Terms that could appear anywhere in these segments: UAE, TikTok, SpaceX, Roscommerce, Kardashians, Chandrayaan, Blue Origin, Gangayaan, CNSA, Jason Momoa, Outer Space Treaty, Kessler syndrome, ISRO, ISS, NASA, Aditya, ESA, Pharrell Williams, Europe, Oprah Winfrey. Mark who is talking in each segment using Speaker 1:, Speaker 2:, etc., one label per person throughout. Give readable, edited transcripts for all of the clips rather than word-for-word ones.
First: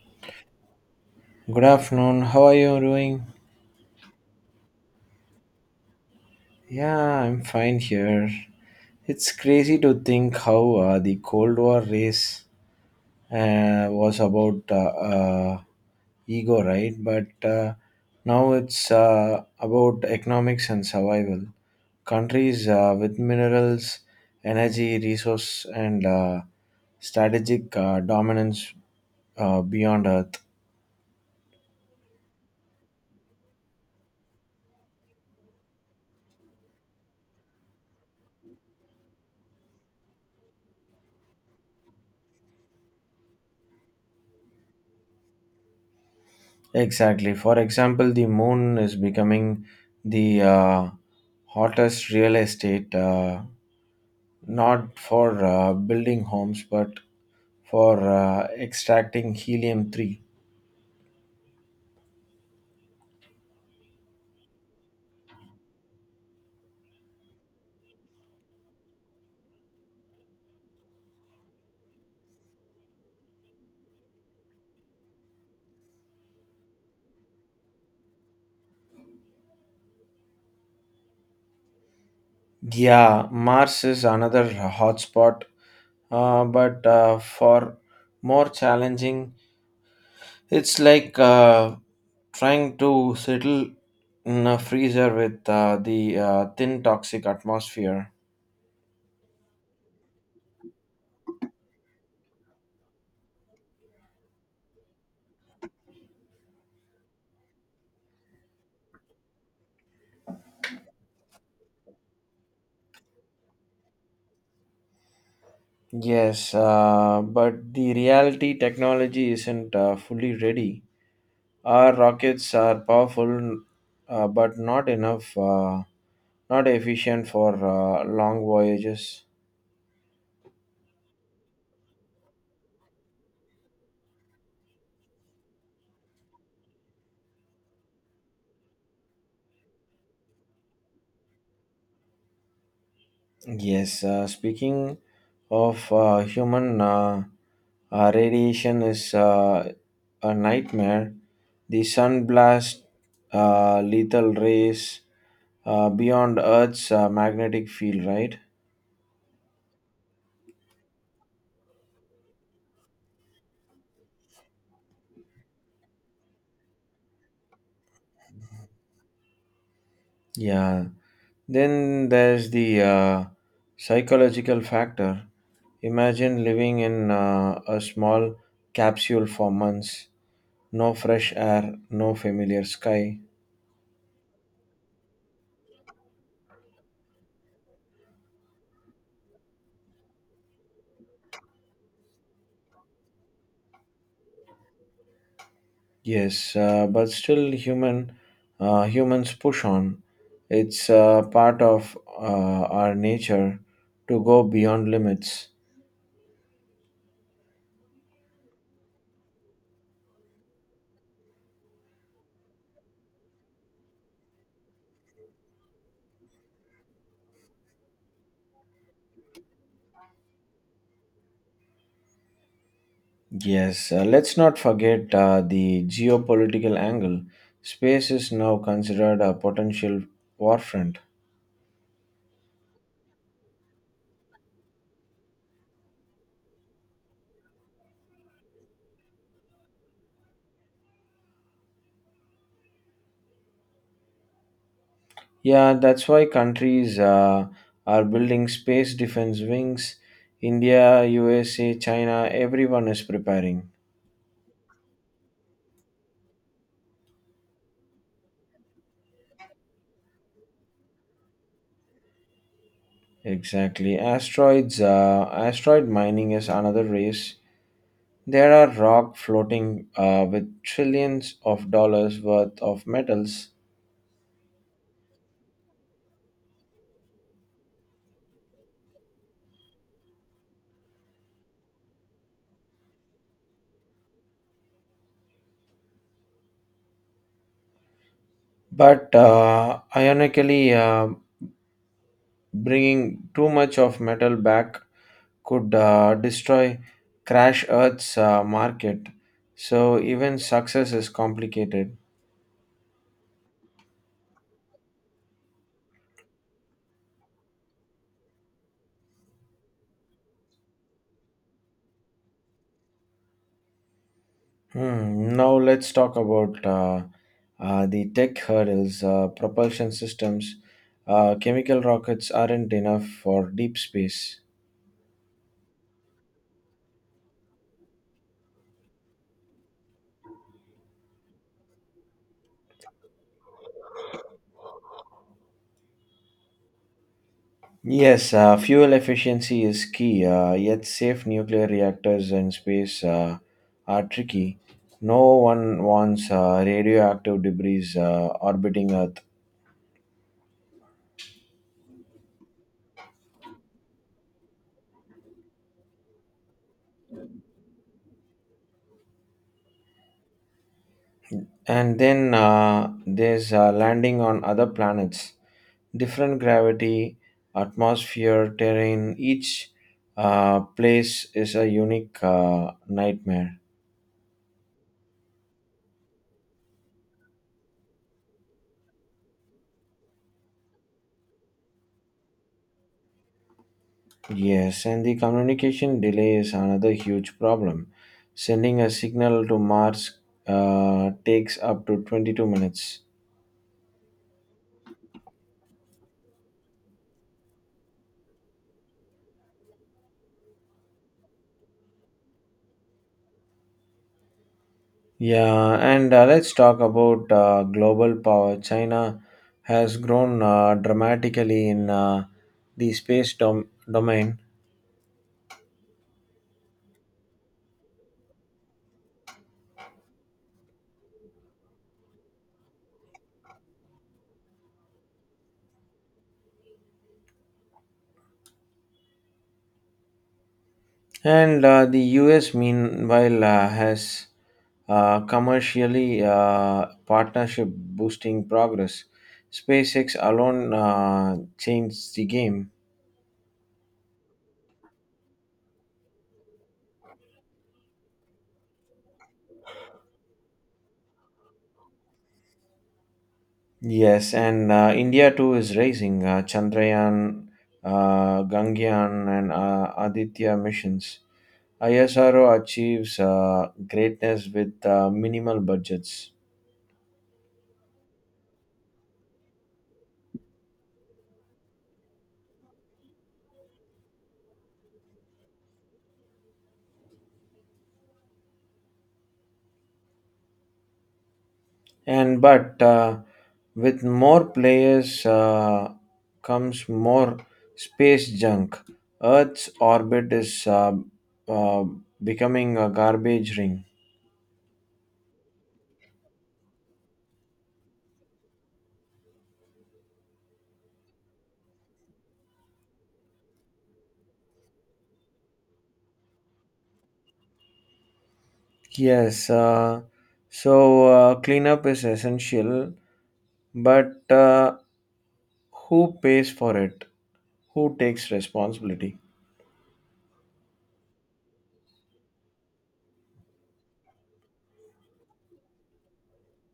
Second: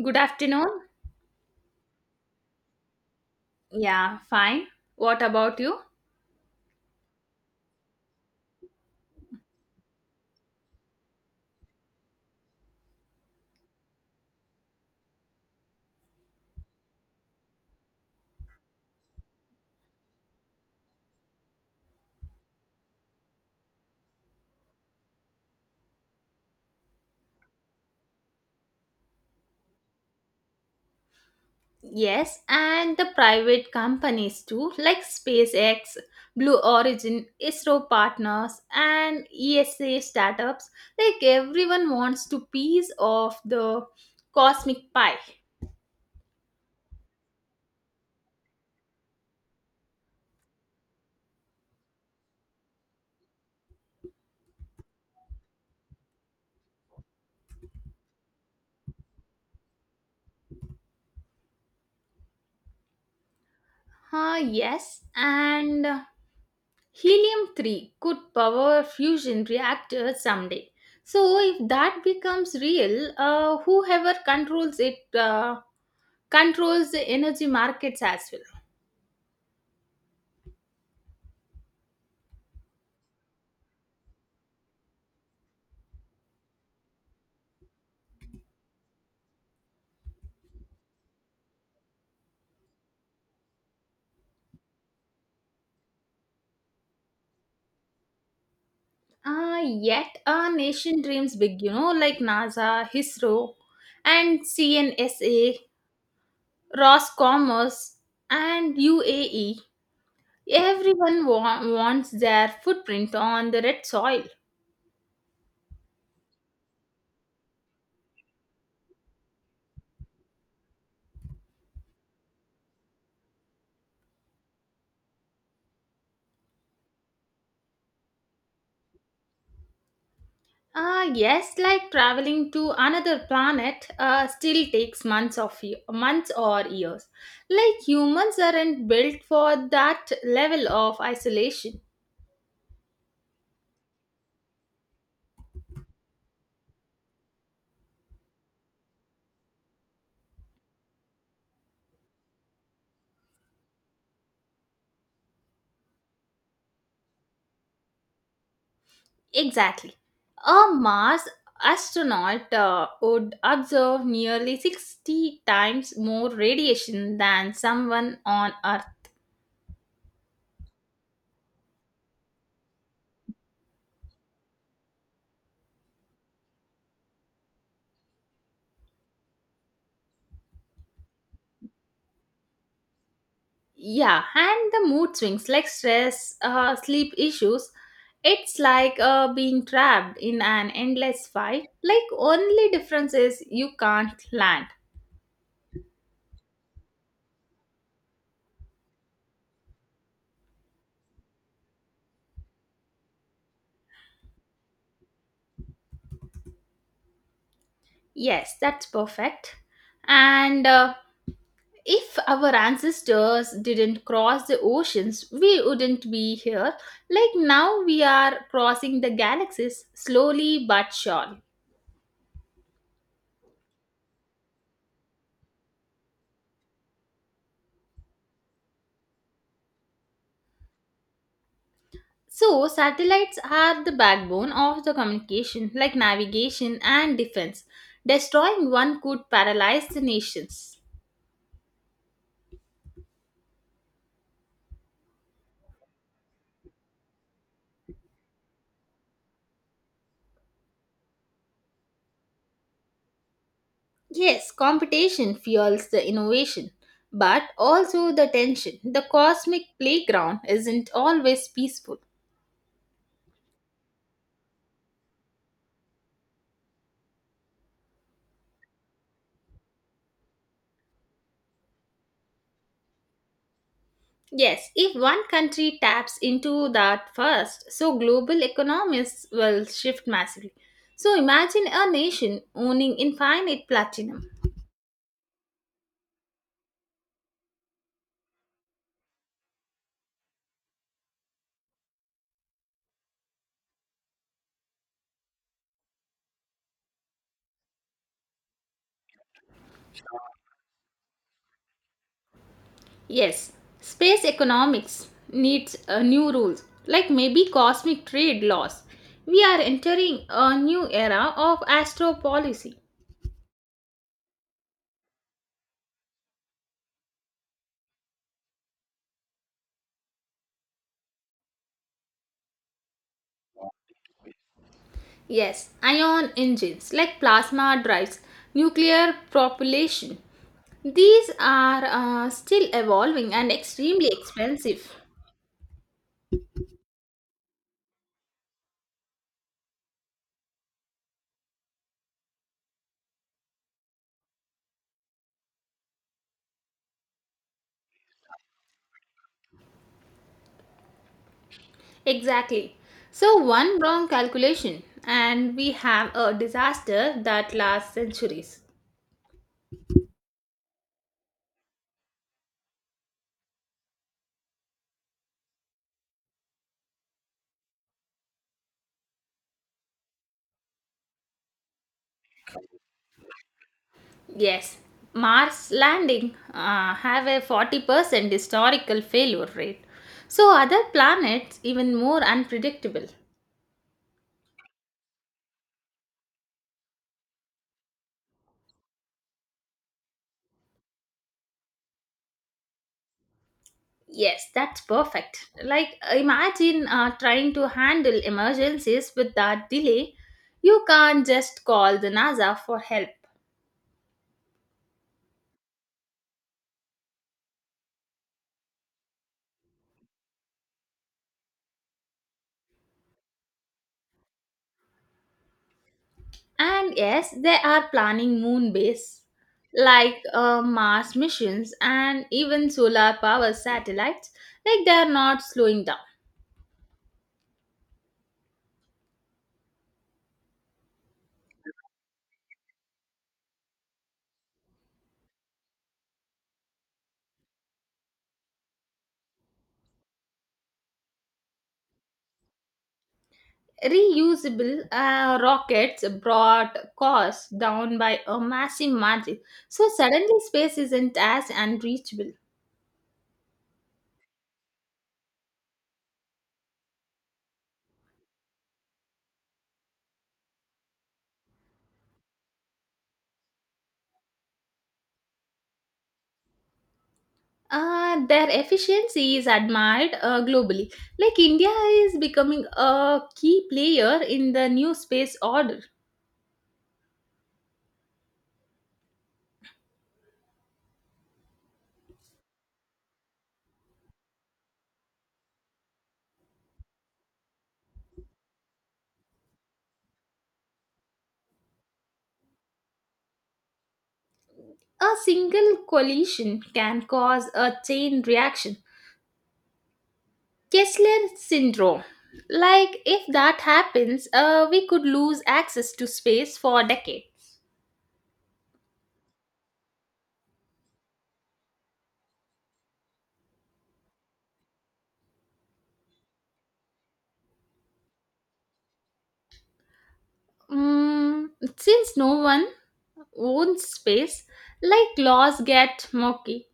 Speaker 1: Good afternoon.
Speaker 2: Good afternoon. How are you doing?
Speaker 1: Yeah, fine. What about you?
Speaker 2: Yeah, I'm fine here. It's crazy to think how the Cold War race was about uh, ego, right? But now it's about economics and survival. Countries with minerals, energy, resource, and strategic dominance beyond Earth.
Speaker 1: Yes, and the private companies too, like SpaceX, Blue Origin, ISRO partners, and ESA startups. Like everyone wants to piece of the cosmic pie.
Speaker 2: Exactly. For example, the moon is becoming the hottest real estate, not for building homes, but for extracting helium 3.
Speaker 1: Huh, yes, and helium 3 could power fusion reactors someday. So, if that becomes real, whoever controls it controls the energy markets as well.
Speaker 2: Yeah, Mars is another hotspot, but for more challenging, it's like trying to settle in a freezer with the thin toxic atmosphere.
Speaker 1: Yet a nation dreams big, like NASA, ISRO, and CNSA, Roscommerce, and UAE. Everyone wants their footprint on the red soil.
Speaker 2: Yes, but the reality technology isn't fully ready. Our rockets are powerful, but not enough, not efficient for long voyages.
Speaker 1: Ah, yes, like traveling to another planet still takes months or years. Like humans aren't built for that level of isolation.
Speaker 2: Yes, speaking of human radiation is a nightmare. The sun blast, lethal rays beyond Earth's magnetic field, right?
Speaker 1: Exactly. A Mars astronaut would observe nearly 60 times more radiation than someone on Earth.
Speaker 2: Yeah. Then there's the psychological factor. Imagine living in a small capsule for months, no fresh air, no familiar sky.
Speaker 1: Yeah, and the mood swings like stress, sleep issues. It's like being trapped in an endless fight. Like, only difference is you can't land.
Speaker 2: Yes, but still humans push on. It's part of our nature to go beyond limits.
Speaker 1: Yes, that's perfect. And if our ancestors didn't cross the oceans, we wouldn't be here. Like now, we are crossing the galaxies slowly but surely.
Speaker 2: Yes, let's not forget the geopolitical angle. Space is now considered a potential warfront.
Speaker 1: So, satellites are the backbone of the communication, like navigation and defense. Destroying one could paralyze the nations.
Speaker 2: Yeah, that's why countries are building space defense wings. India, USA, China, everyone is preparing.
Speaker 1: Yes, competition fuels the innovation, but also the tension. The cosmic playground isn't always peaceful.
Speaker 2: Exactly. Asteroids, asteroid mining is another race. There are rock floating with trillions of dollars worth of metals,
Speaker 1: Yes, if one country taps into that first, so global economies will shift massively. So imagine a nation owning infinite platinum.
Speaker 2: but ironically, bringing too much of metal back could destroy crash Earth's market. So even success is complicated.
Speaker 1: Yes, space economics needs new rules, like maybe cosmic trade laws. We are entering a new era of astro policy.
Speaker 2: Hmm. Now let's talk about the tech hurdles, propulsion systems. Chemical rockets aren't enough for deep space.
Speaker 1: Yes, ion engines like plasma drives, nuclear propulsion. These are still evolving and extremely expensive.
Speaker 2: Yes, fuel efficiency is key, yet safe nuclear reactors in space are tricky. No one wants radioactive debris orbiting Earth.
Speaker 1: Exactly. So, one wrong calculation, and we have a disaster that lasts centuries.
Speaker 2: And then there's landing on other planets. Different gravity, atmosphere, terrain, each place is a unique nightmare.
Speaker 1: Yes, Mars landing have a 40% historical failure rate. So, other planets even more unpredictable.
Speaker 2: Yes, and the communication delay is another huge problem. Sending a signal to Mars takes up to 22 minutes.
Speaker 1: Yes, that's perfect. Like, imagine trying to handle emergencies with that delay. You can't just call the NASA for help.
Speaker 2: Yeah, and let's talk about global power. China has grown dramatically in the space domain.
Speaker 1: And yes, they are planning moon base like Mars missions and even solar power satellites. Like they are not slowing down.
Speaker 2: And the US, meanwhile, has commercially partnership boosting progress. SpaceX alone changed the game.
Speaker 1: Reusable rockets brought costs down by a massive margin. So suddenly space isn't as unreachable.
Speaker 2: Yes, and India too is raising Chandrayaan, Gangayaan, and Aditya missions. ISRO achieves greatness with minimal budgets.
Speaker 1: Their efficiency is admired globally. Like India is becoming a key player in the new space order.
Speaker 2: And but with more players comes more space junk. Earth's orbit is uh, becoming a garbage ring.
Speaker 1: A single collision can cause a chain reaction, Kessler syndrome. Like, if that happens, we could lose access to space for decades.
Speaker 2: Yes, so cleanup is essential, but who pays for it? Who takes responsibility?
Speaker 1: Mm, since no one owns space, like laws get murky.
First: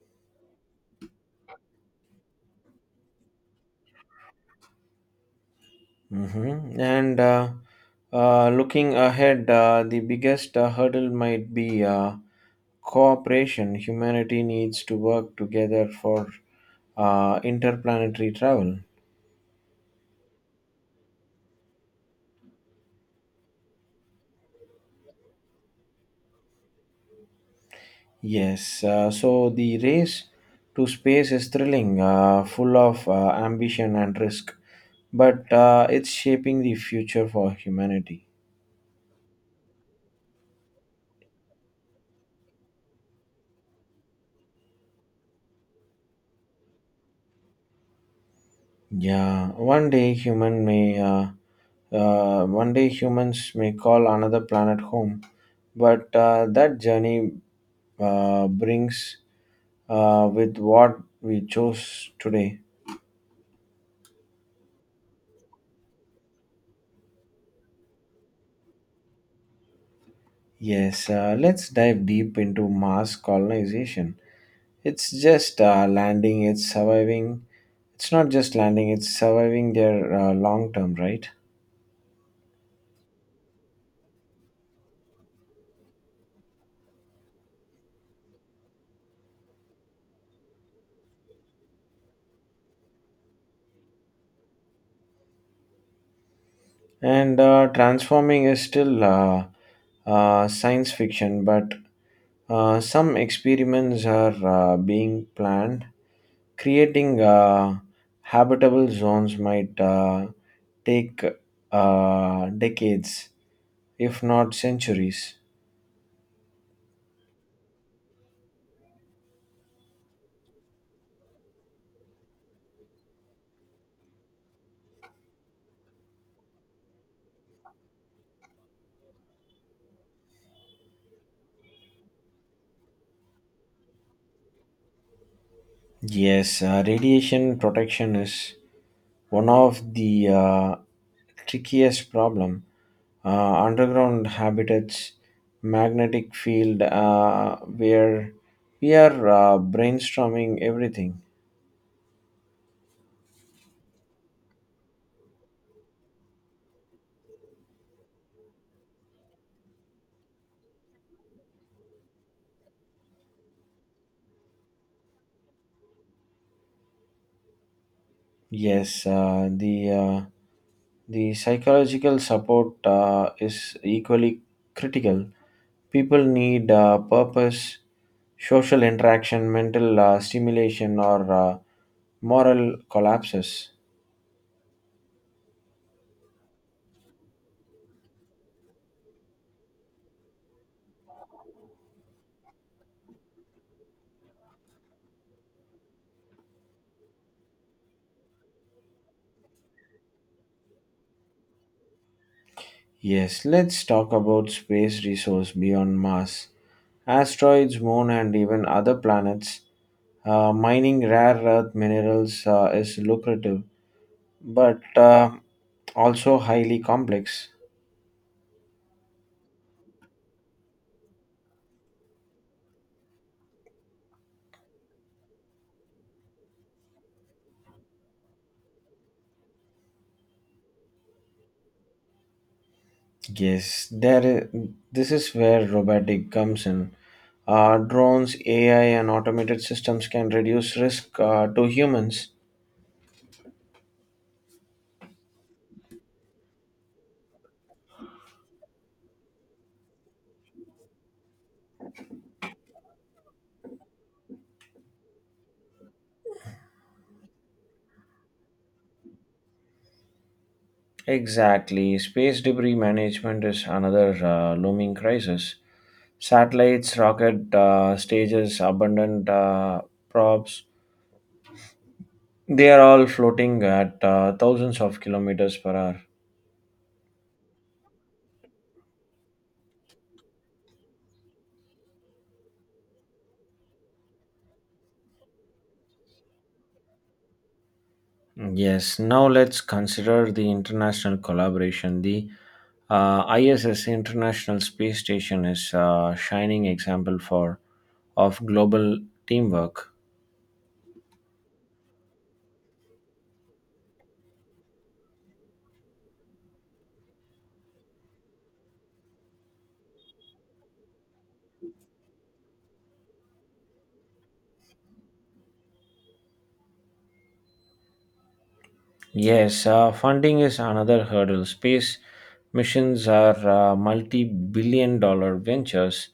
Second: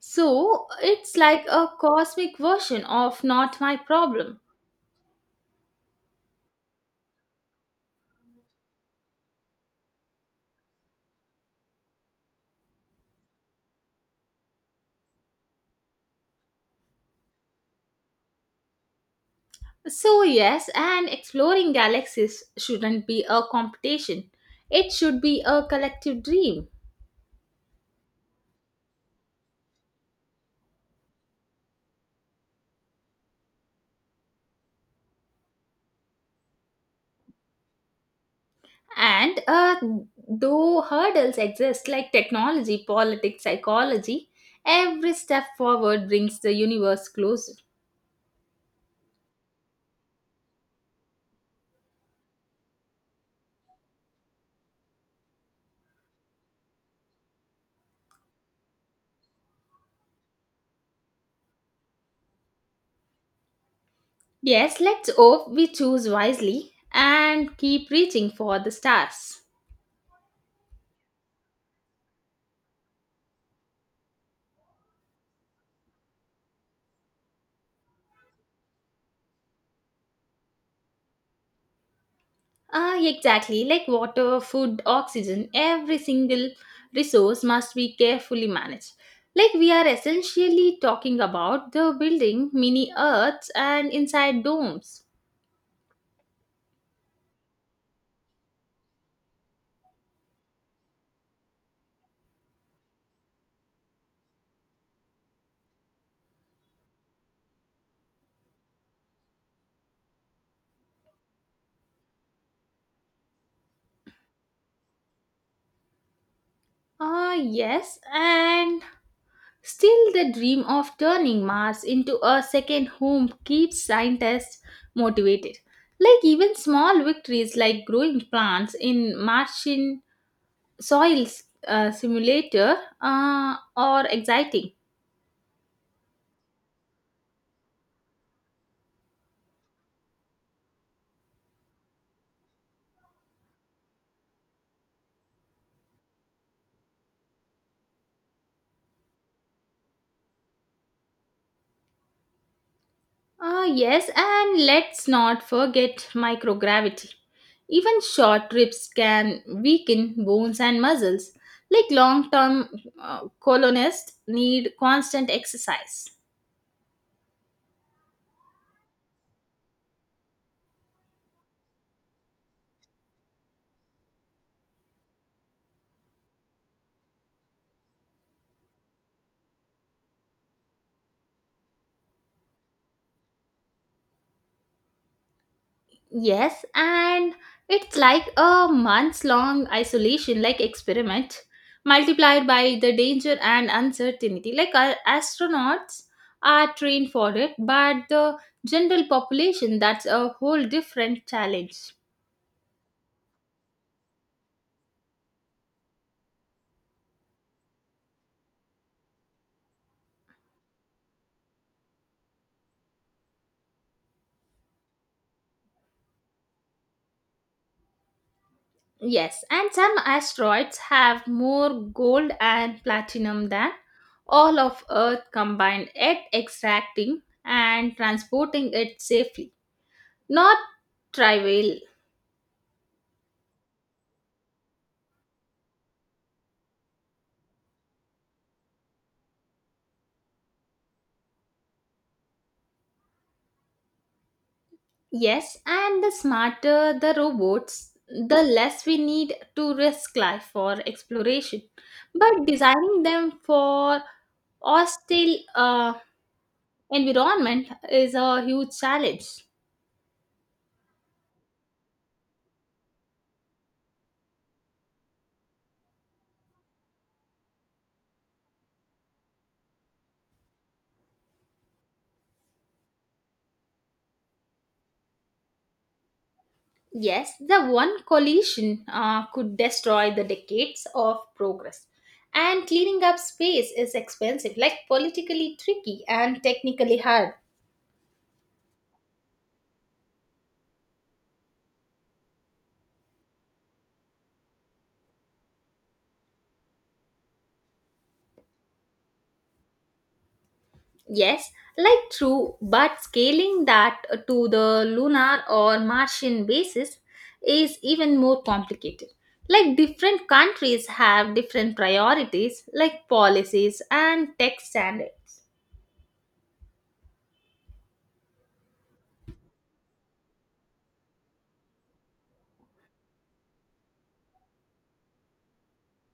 Speaker 1: So, it's like a cosmic version of not my problem.
Speaker 2: Mm-hmm. And looking ahead, the biggest hurdle might be cooperation. Humanity needs to work together for interplanetary travel.
Speaker 1: So, yes, and exploring galaxies shouldn't be a competition. It should be a collective dream.
Speaker 2: Yes, so the race to space is thrilling, full of ambition and risk, but it's shaping the future for humanity.
Speaker 1: And though hurdles exist like technology, politics, psychology, every step forward brings the universe closer.
Speaker 2: Yeah, one day humans may call another planet home, but that journey brings with what we chose today.
Speaker 1: Yes, let's hope we choose wisely and keep reaching for the stars.
Speaker 2: Yes, let's dive deep into Mars colonization. It's just landing. It's surviving. It's not just landing. It's surviving their long term, right?
Speaker 1: Ah, exactly. Like water, food, oxygen, every single resource must be carefully managed. Like we are essentially talking about the building mini earths and inside domes.
Speaker 2: And transforming is still science fiction, but some experiments are being planned. Creating habitable zones might take decades, if not centuries.
Speaker 1: Ah, yes, and still the dream of turning Mars into a second home keeps scientists motivated. Like even small victories like growing plants in Martian soils simulator are exciting.
Speaker 2: Yes, radiation protection is one of the trickiest problem. Underground habitats, magnetic field, where we are brainstorming everything.
Speaker 1: Ah, yes, and let's not forget microgravity. Even short trips can weaken bones and muscles. Like long term colonists need constant exercise.
Speaker 2: Yes, the psychological support is equally critical. People need purpose, social interaction, mental stimulation, or moral collapses.
Speaker 1: Yes, and it's like a months long isolation, like experiment, multiplied by the danger and uncertainty. Like our astronauts are trained for it, but the general population, that's a whole different challenge.
Speaker 2: Yes, let's talk about space resource beyond Mars. Asteroids, moon, and even other planets. Mining rare earth minerals is lucrative, but also highly complex.
Speaker 1: Yes, and some asteroids have more gold and platinum than all of Earth combined, yet extracting and transporting it safely. Not trivial.
Speaker 2: Yes, there. This is where robotic comes in. Drones, AI, and automated systems can reduce risk to humans.
Speaker 1: Yes, and the smarter the robots, the less we need to risk life for exploration. But designing them for hostile environment is a huge challenge.
Speaker 2: Exactly. Space debris management is another looming crisis. Satellites, rocket stages, abundant props, they are all floating at thousands of kilometers per hour.
Speaker 1: Yes, the one collision could destroy the decades of progress. And cleaning up space is expensive, like politically tricky and technically hard.
Speaker 2: Yes, now let's consider the international collaboration. The ISS International Space Station is a shining example for of global teamwork.
Speaker 1: Yes, like true, but scaling that to the lunar or Martian basis is even more complicated. Like different countries have different priorities, like policies and tech standards.
Speaker 2: Yes, funding is another hurdle. Space missions are multi billion dollar ventures,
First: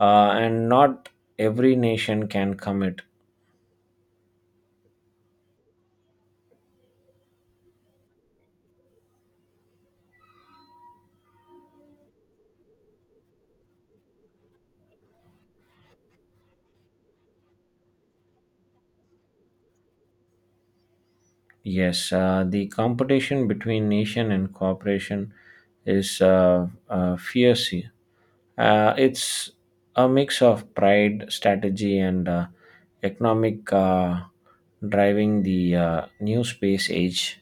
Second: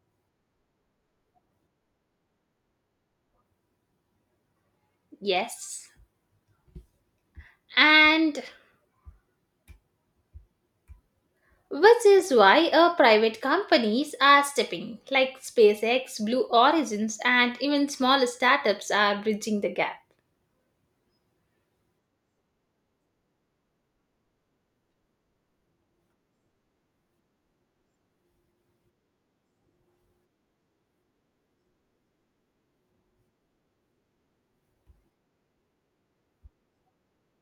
Speaker 2: and not every nation can commit.
Speaker 1: Yes. And which is why private companies are stepping, like SpaceX, Blue Origins, and even smaller startups are bridging the gap.
Speaker 2: Yes, the competition between nation and cooperation is fierce. It's a mix of pride, strategy, and economic driving the new space age.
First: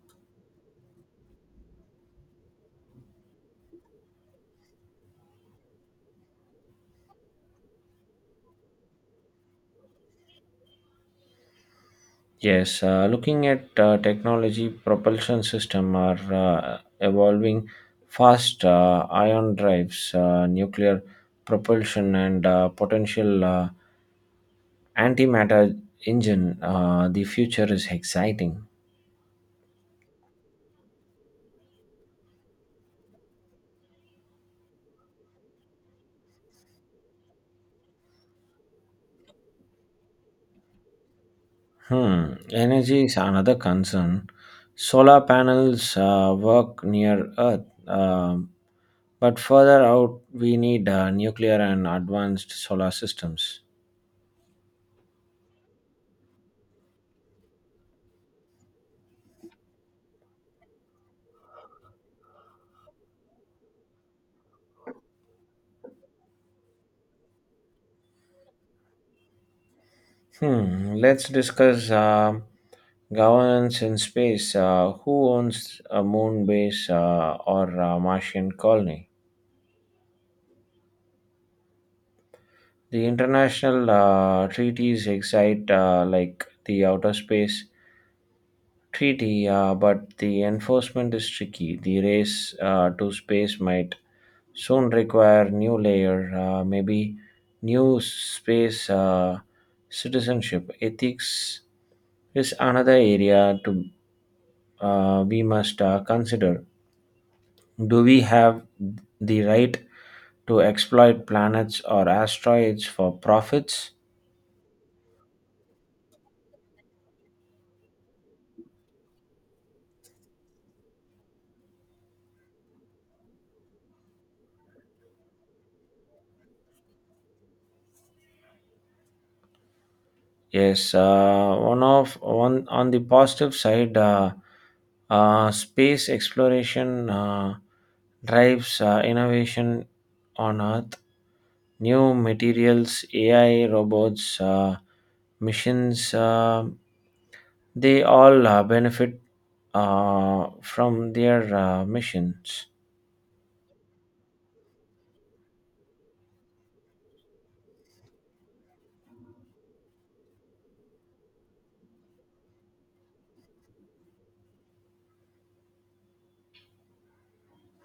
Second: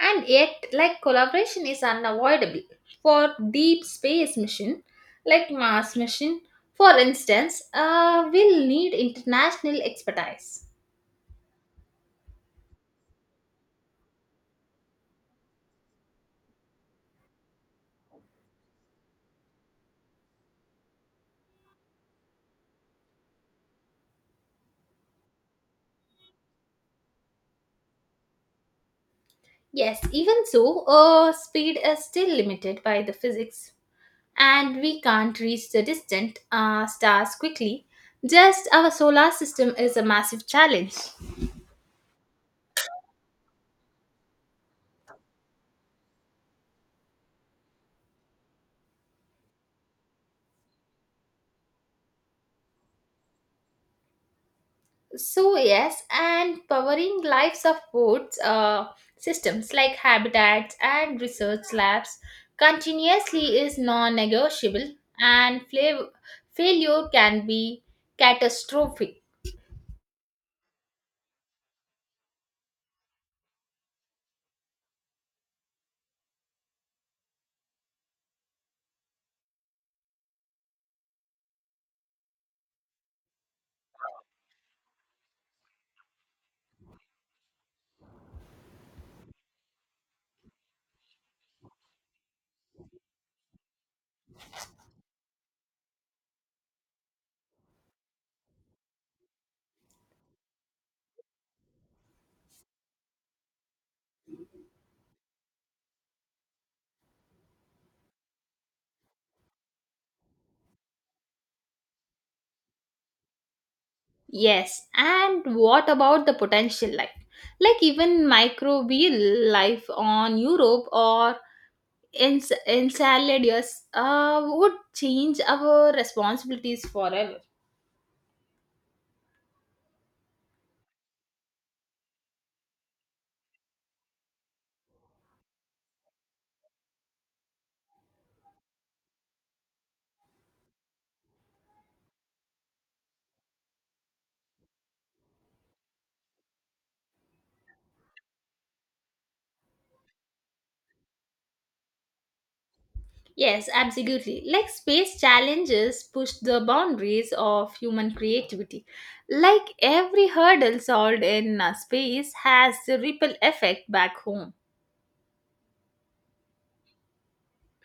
Speaker 1: And yet, like collaboration is unavoidable. For deep space mission, like Mars mission, for instance, will need international expertise.
Speaker 2: Yes, looking at technology, propulsion system are evolving fast. Ion drives, nuclear propulsion, and potential antimatter engine. The future is exciting.
Speaker 1: Yes, even so, speed is still limited by the physics, and we can't reach the distant stars quickly. Just our solar system is a massive challenge.
Speaker 2: Hmm. Energy is another concern. Solar panels work near Earth, but further out, we need nuclear and advanced solar systems.
Speaker 1: So, yes, and powering lives of both systems like habitats and research labs continuously is non negotiable, and failure can be catastrophic.
Speaker 2: Hmm. Let's discuss governance in space. Who owns a moon base or a Martian colony? The international treaties excite like the Outer Space Treaty, but the enforcement is tricky. The race to space might soon require new layer, maybe new space citizenship. Ethics is another area to we must consider. Do we have the right to exploit planets or asteroids for profits?
Speaker 1: Yes, and what about the potential life? Like even microbial life on Europe or in in salad years would change our responsibilities forever.
Speaker 2: Yes, one of one on the positive side, space exploration drives innovation on Earth. New materials, AI, robots, missions, they all benefit from their missions.
Speaker 1: Yes, absolutely, like space challenges push the boundaries of human creativity. Like every hurdle solved in space has the ripple effect back home.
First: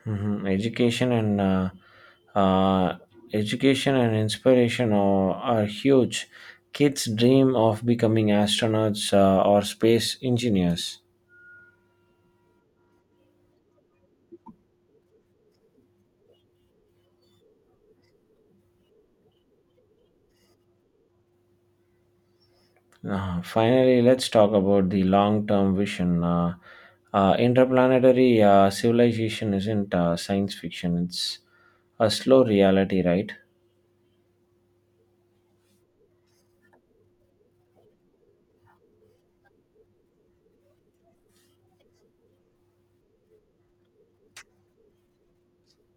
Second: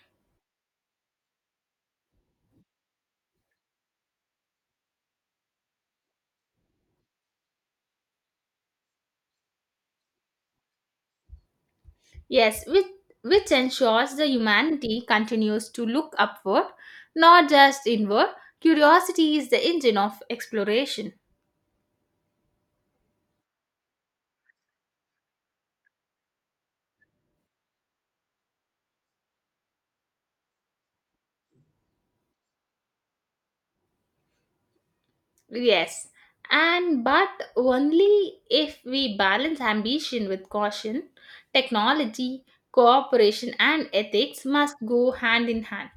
Speaker 2: Mhm. Education and uh, inspiration are, huge. Kids dream of becoming astronauts or space engineers.
Speaker 1: Yes, which ensures the humanity continues to look upward, not just inward. Curiosity is the engine of exploration.
Speaker 2: Finally, let's talk about the long-term vision. Interplanetary civilization isn't science fiction; it's a slow reality, right?
Speaker 1: Yes, and but only if we balance ambition with caution, technology, cooperation, and ethics must go hand in hand.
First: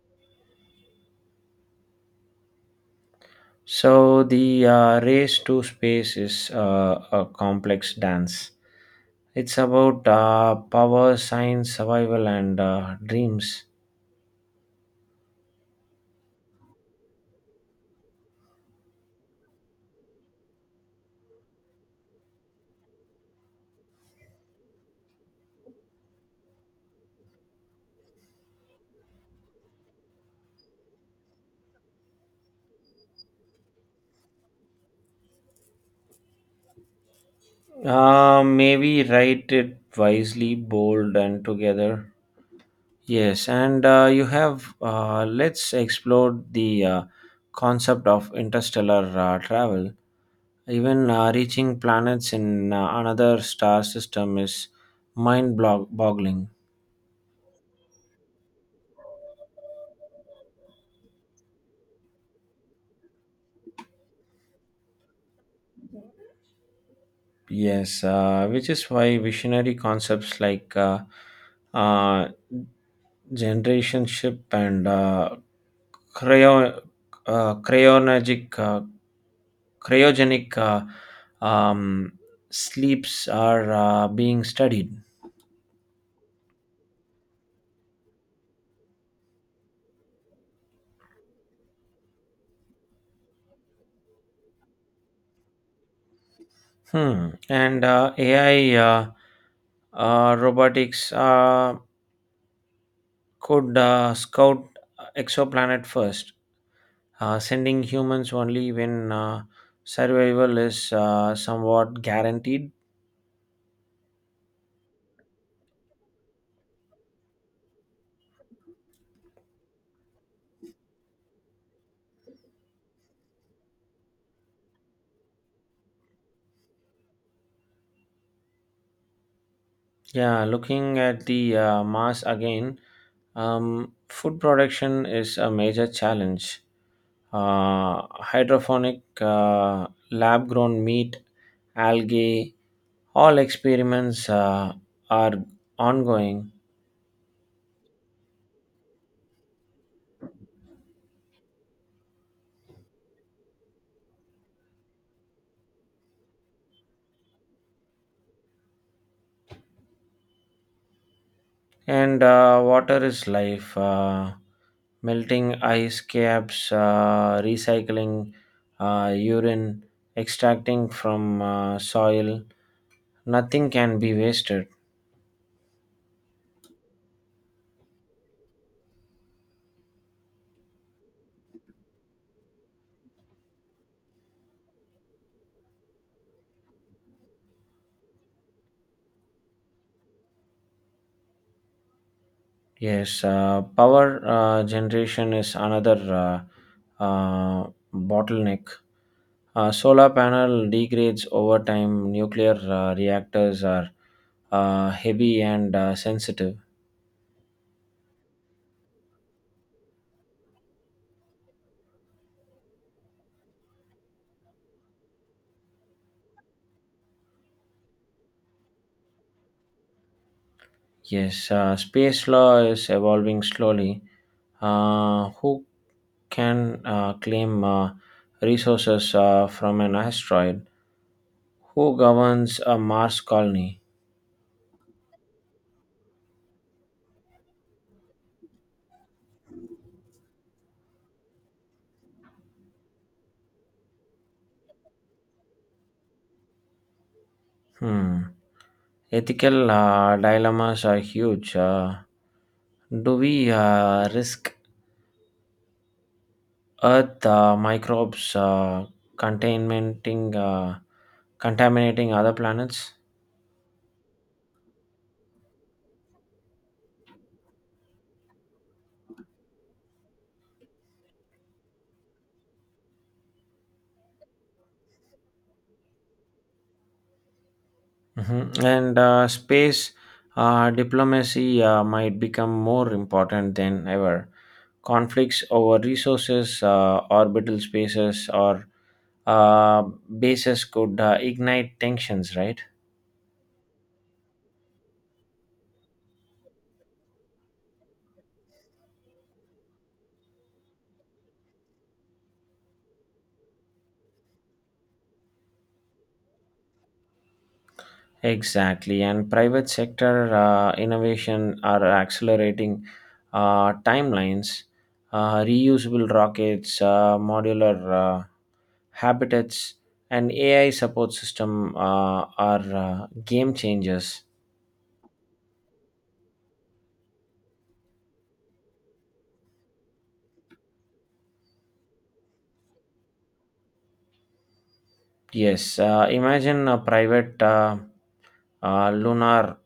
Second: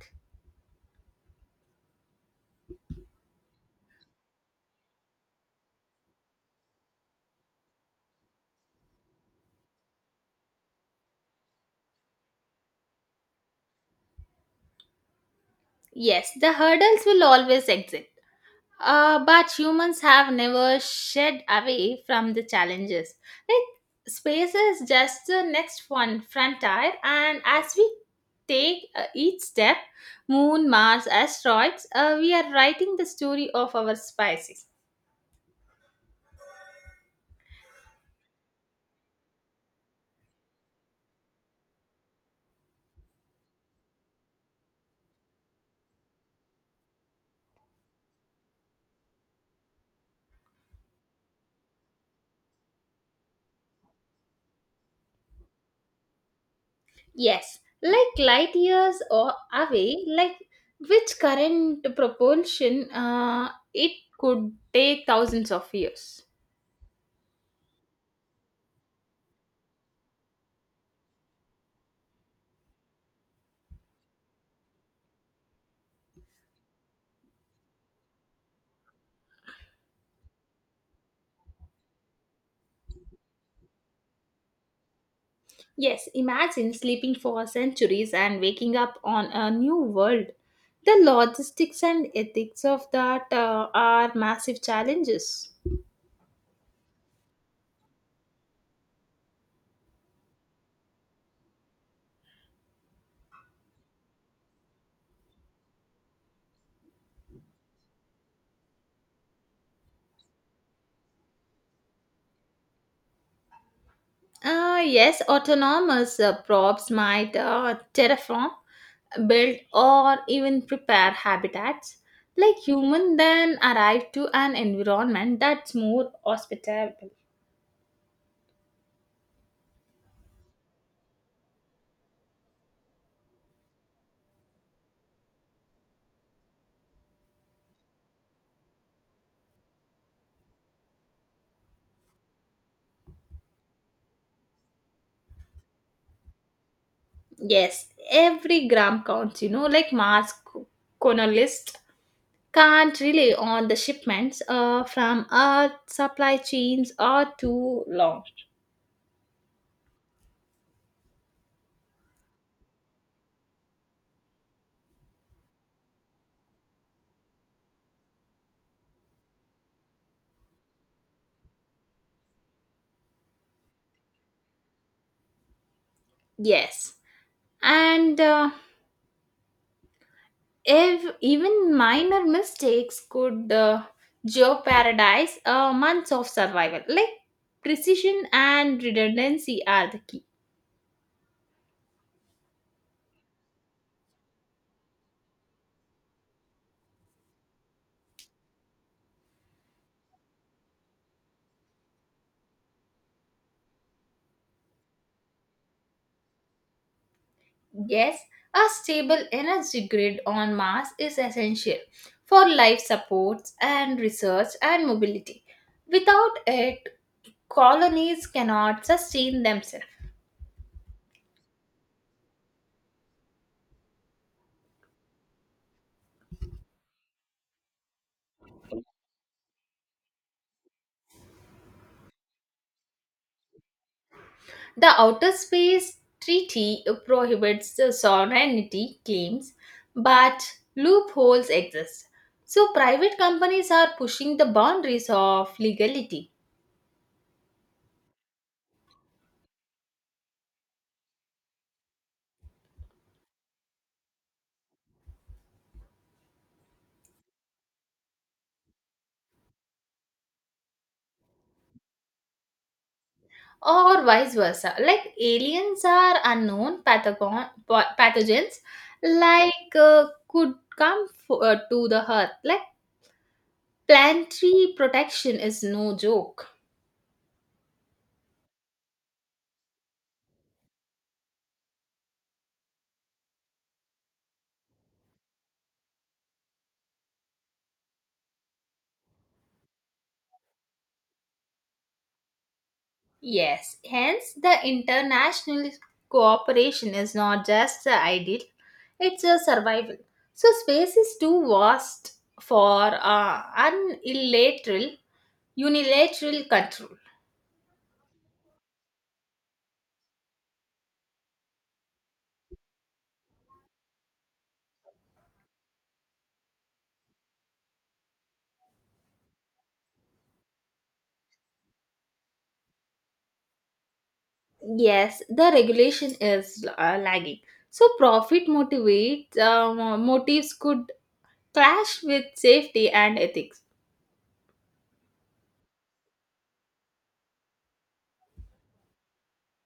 Speaker 2: So the race to space is a complex dance. It's about power, science, survival, and dreams.
Speaker 1: Yes, the hurdles will always exist, but humans have never shed away from the challenges. Like, space is just the next one frontier, and as we take each step, moon, Mars, asteroids, we are writing the story of our species.
Speaker 2: Maybe write it wisely, bold, and together. Yes, and you have. Let's explore the concept of interstellar travel. Even reaching planets in another star system is mind boggling.
Speaker 1: Yes, like light years or away, like which current propulsion it could take thousands of years.
Speaker 2: Yes, which is why visionary concepts like uh, Generationship and cryo, uh, cryogenic uh, cryogenic um, sleeps are being studied.
Speaker 1: Yes, imagine sleeping for centuries and waking up on a new world. The logistics and ethics of that are massive challenges.
Speaker 2: Hmm. And AI robotics could scout exoplanet first, sending humans only when survival is somewhat guaranteed.
Speaker 1: Yes, autonomous probes might terraform, build, or even prepare habitats, like human then arrive to an environment that's more hospitable.
Speaker 2: Yeah, looking at the mass again, food production is a major challenge. Uh, Hydroponic, lab grown meat, algae, all experiments are ongoing.
Speaker 1: Yes, every gram counts, like Mars colonialists can't rely on the shipments from Earth. Supply chains are too long.
Speaker 2: And water is life. Melting ice caps, recycling urine, extracting from soil, nothing can be wasted.
Speaker 1: Yes, and if even minor mistakes could jeopardize months of survival, like precision and redundancy are the key.
Speaker 2: Yes, power generation is another uh, uh, bottleneck. Solar panel degrades over time. Nuclear reactors are heavy and sensitive.
Speaker 1: Yes, a stable energy grid on Mars is essential for life supports and research and mobility. Without it, colonies cannot sustain themselves.
Speaker 2: Yes, space law is evolving slowly. Who can claim resources from an asteroid? Who governs a Mars colony?
Speaker 1: The Outer Space Treaty prohibits the sovereignty claims, but loopholes exist. So, private companies are pushing the boundaries of legality,
Speaker 2: Hmm. Ethical dilemmas are huge. Do we risk Earth microbes contaminating uh, contaminating other planets?
Speaker 1: or vice versa. Like aliens are unknown pathogon, pathogens, like could come to the Earth. Like planetary protection is no joke.
Speaker 2: Mhm. And space diplomacy might become more important than ever. Conflicts over resources, orbital spaces, or uh, bases could ignite tensions, right?
Speaker 1: Yes, hence the international cooperation is not just the ideal, it's a survival. So, space is too vast for unilateral, unilateral control.
Speaker 2: Exactly, and private sector innovation are accelerating timelines. Reusable rockets, modular habitats, and AI support system are game changers.
Speaker 1: Yes, the regulation is lagging. So, profit motives could clash with safety and ethics.
Speaker 2: Yes, imagine a private lunar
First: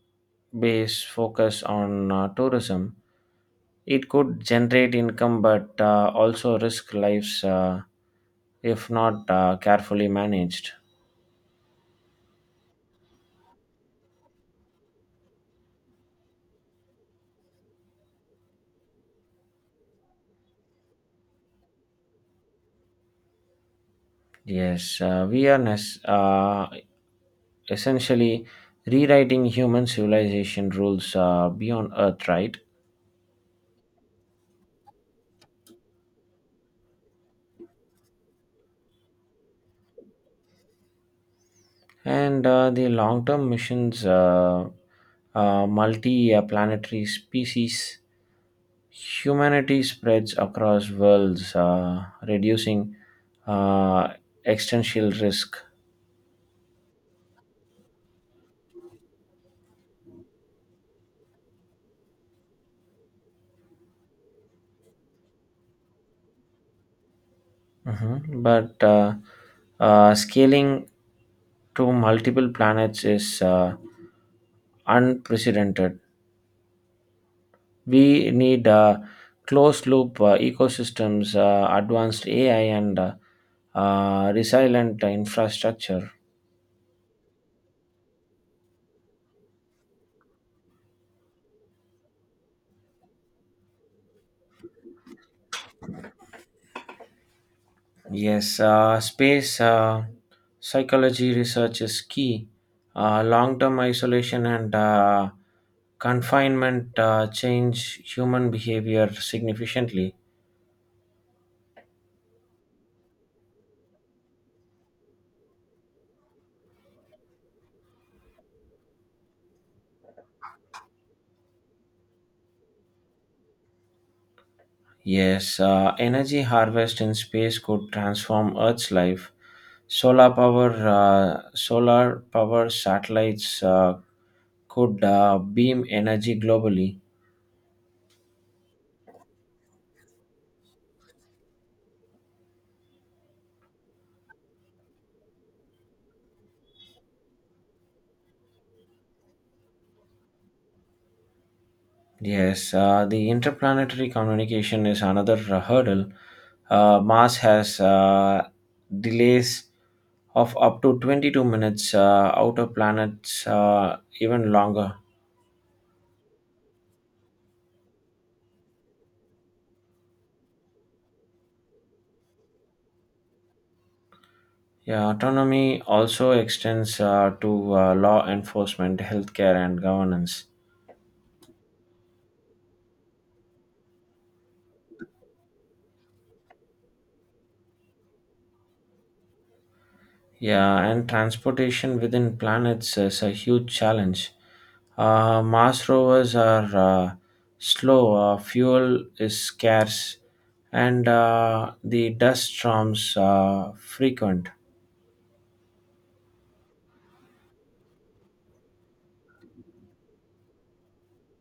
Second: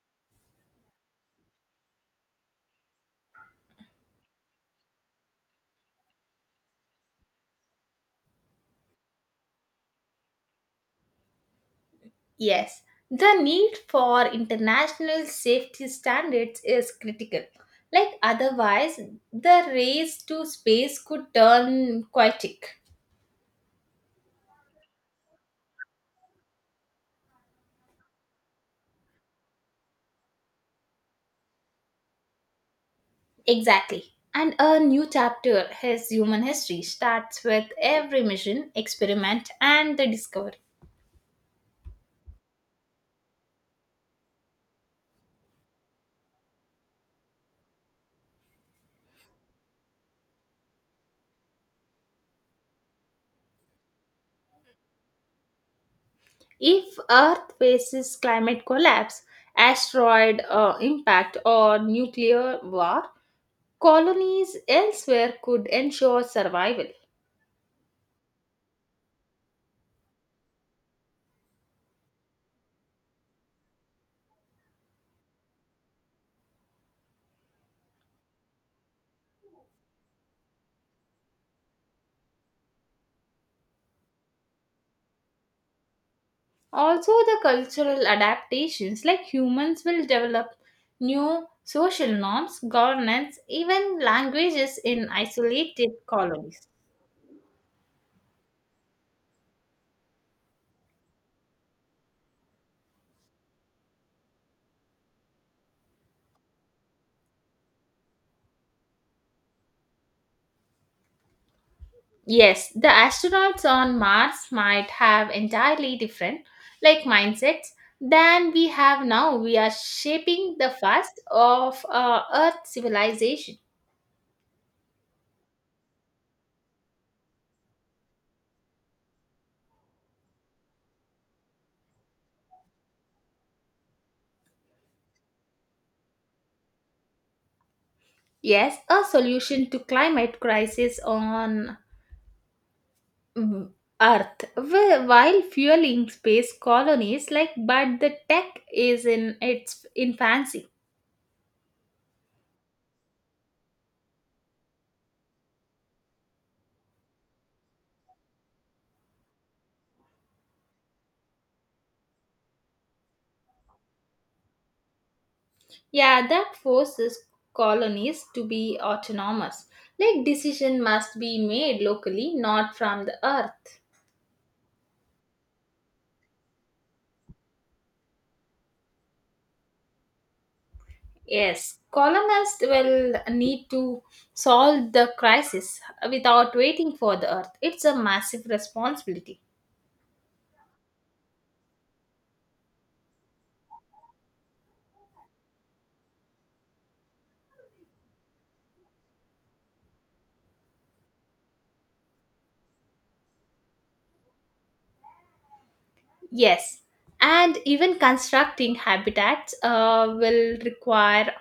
Speaker 2: base focus on tourism, it could generate income but also risk lives if not carefully managed.
Speaker 1: Yes, the need for international safety standards is critical. Like otherwise, the race to space could turn chaotic.
Speaker 2: Yes, we are essentially rewriting human civilization rules beyond Earth, right?
Speaker 1: Exactly. And a new chapter his human history starts with every mission, experiment, and the discovery.
Speaker 2: And the long term missions, multi planetary species. Humanity spreads across worlds, reducing uh, existential risk.
Speaker 1: If Earth faces climate collapse, asteroid impact, or nuclear war, colonies elsewhere could ensure survival.
Speaker 2: Mhm. But scaling to multiple planets is unprecedented. We need closed loop ecosystems, advanced AI, and resilient infrastructure.
Speaker 1: Also, the cultural adaptations like humans will develop new social norms, governance, even languages in isolated colonies.
Speaker 2: Yes, space psychology research is key. Long term isolation and confinement change human behavior significantly.
Speaker 1: Yes, the astronauts on Mars might have entirely different like mindsets than we have now. We are shaping the fast of Earth civilization.
Speaker 2: Yes, energy harvest in space could transform Earth's life. Solar power satellites could beam energy globally.
Speaker 1: Yes, a solution to climate crisis on mm, Earth, while fueling space colonies like, but the tech is in its infancy.
Speaker 2: Yes, the interplanetary communication is another hurdle. Mars has delays of up to 22 minutes, outer planets even longer.
Speaker 1: Yeah, that forces colonies to be autonomous. Like decision must be made locally, not from the Earth.
Speaker 2: Yeah, autonomy also extends to law enforcement, healthcare, and governance.
Speaker 1: Yes, colonists will need to solve the crisis without waiting for the Earth. It's a massive responsibility.
Speaker 2: Yeah, and transportation within planets is a huge challenge. Mars rovers are slow, fuel is scarce, and the dust storms are frequent.
Speaker 1: Yes, and even constructing habitats will require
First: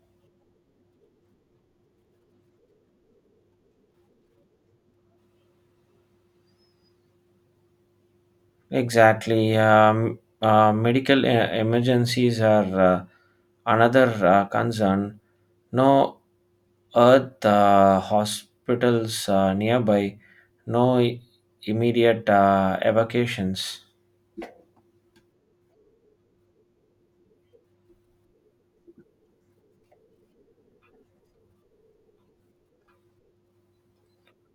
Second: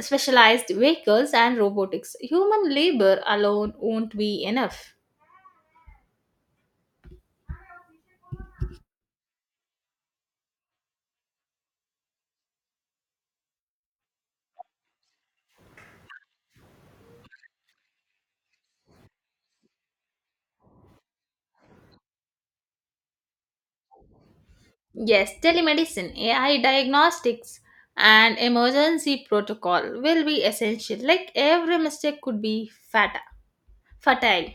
Speaker 1: specialized vehicles and robotics. Human labor alone won't be enough.
Speaker 2: Exactly. Medical emergencies are another concern. No Earth hospitals nearby, no immediate evacuations.
Speaker 1: Yes, telemedicine, AI diagnostics, and emergency protocol will be essential. Like every mistake could be fatal.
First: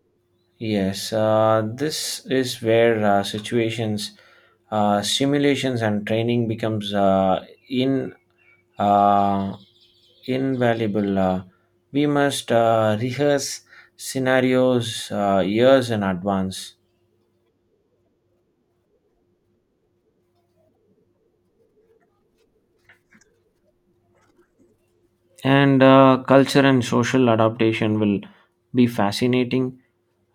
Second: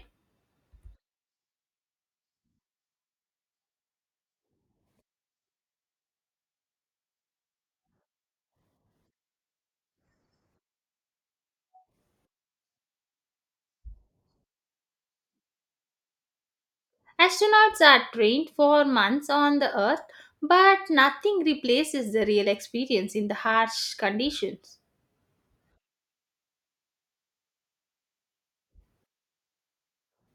Speaker 2: Yes, this is where situations, simulations, and training becomes in uh, invaluable. We must rehearse scenarios years in advance,
Speaker 1: Astronauts are trained for months on the Earth, but nothing replaces the real experience in the harsh conditions.
Speaker 2: and culture and social adaptation will be fascinating.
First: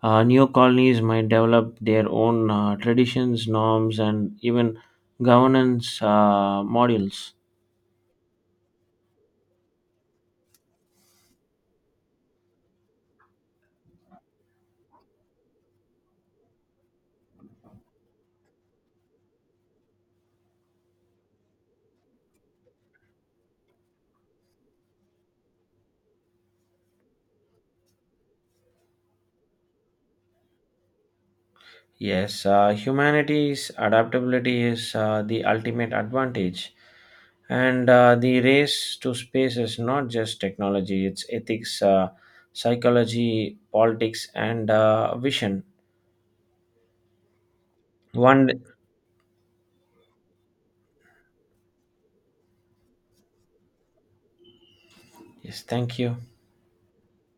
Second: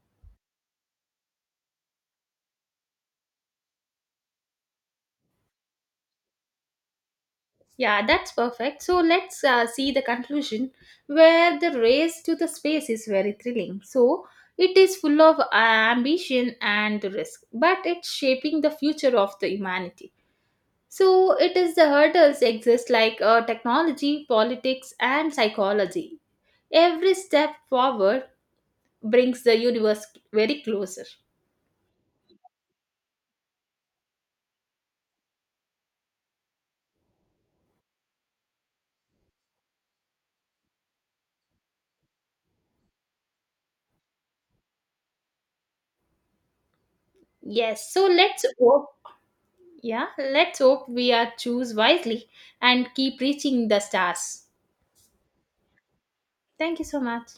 Speaker 2: New colonies might develop their own traditions, norms, and even governance models.
Speaker 1: Yeah, that's perfect. So let's see the conclusion where the race to the space is very thrilling. So it is full of ambition and risk, but it's shaping the future of the humanity. So it is the hurdles exist like technology, politics, and psychology. Every step forward brings the universe very closer.
Speaker 2: Yes, humanity's adaptability is the ultimate advantage. And the race to space is not just technology, it's ethics, psychology, politics, and vision.
Speaker 1: Yes, so let's
Speaker 2: One,
Speaker 1: hope, yeah, let's hope we are choose wisely and keep reaching the stars.
Speaker 2: yes, thank you.
Speaker 1: Thank you so much.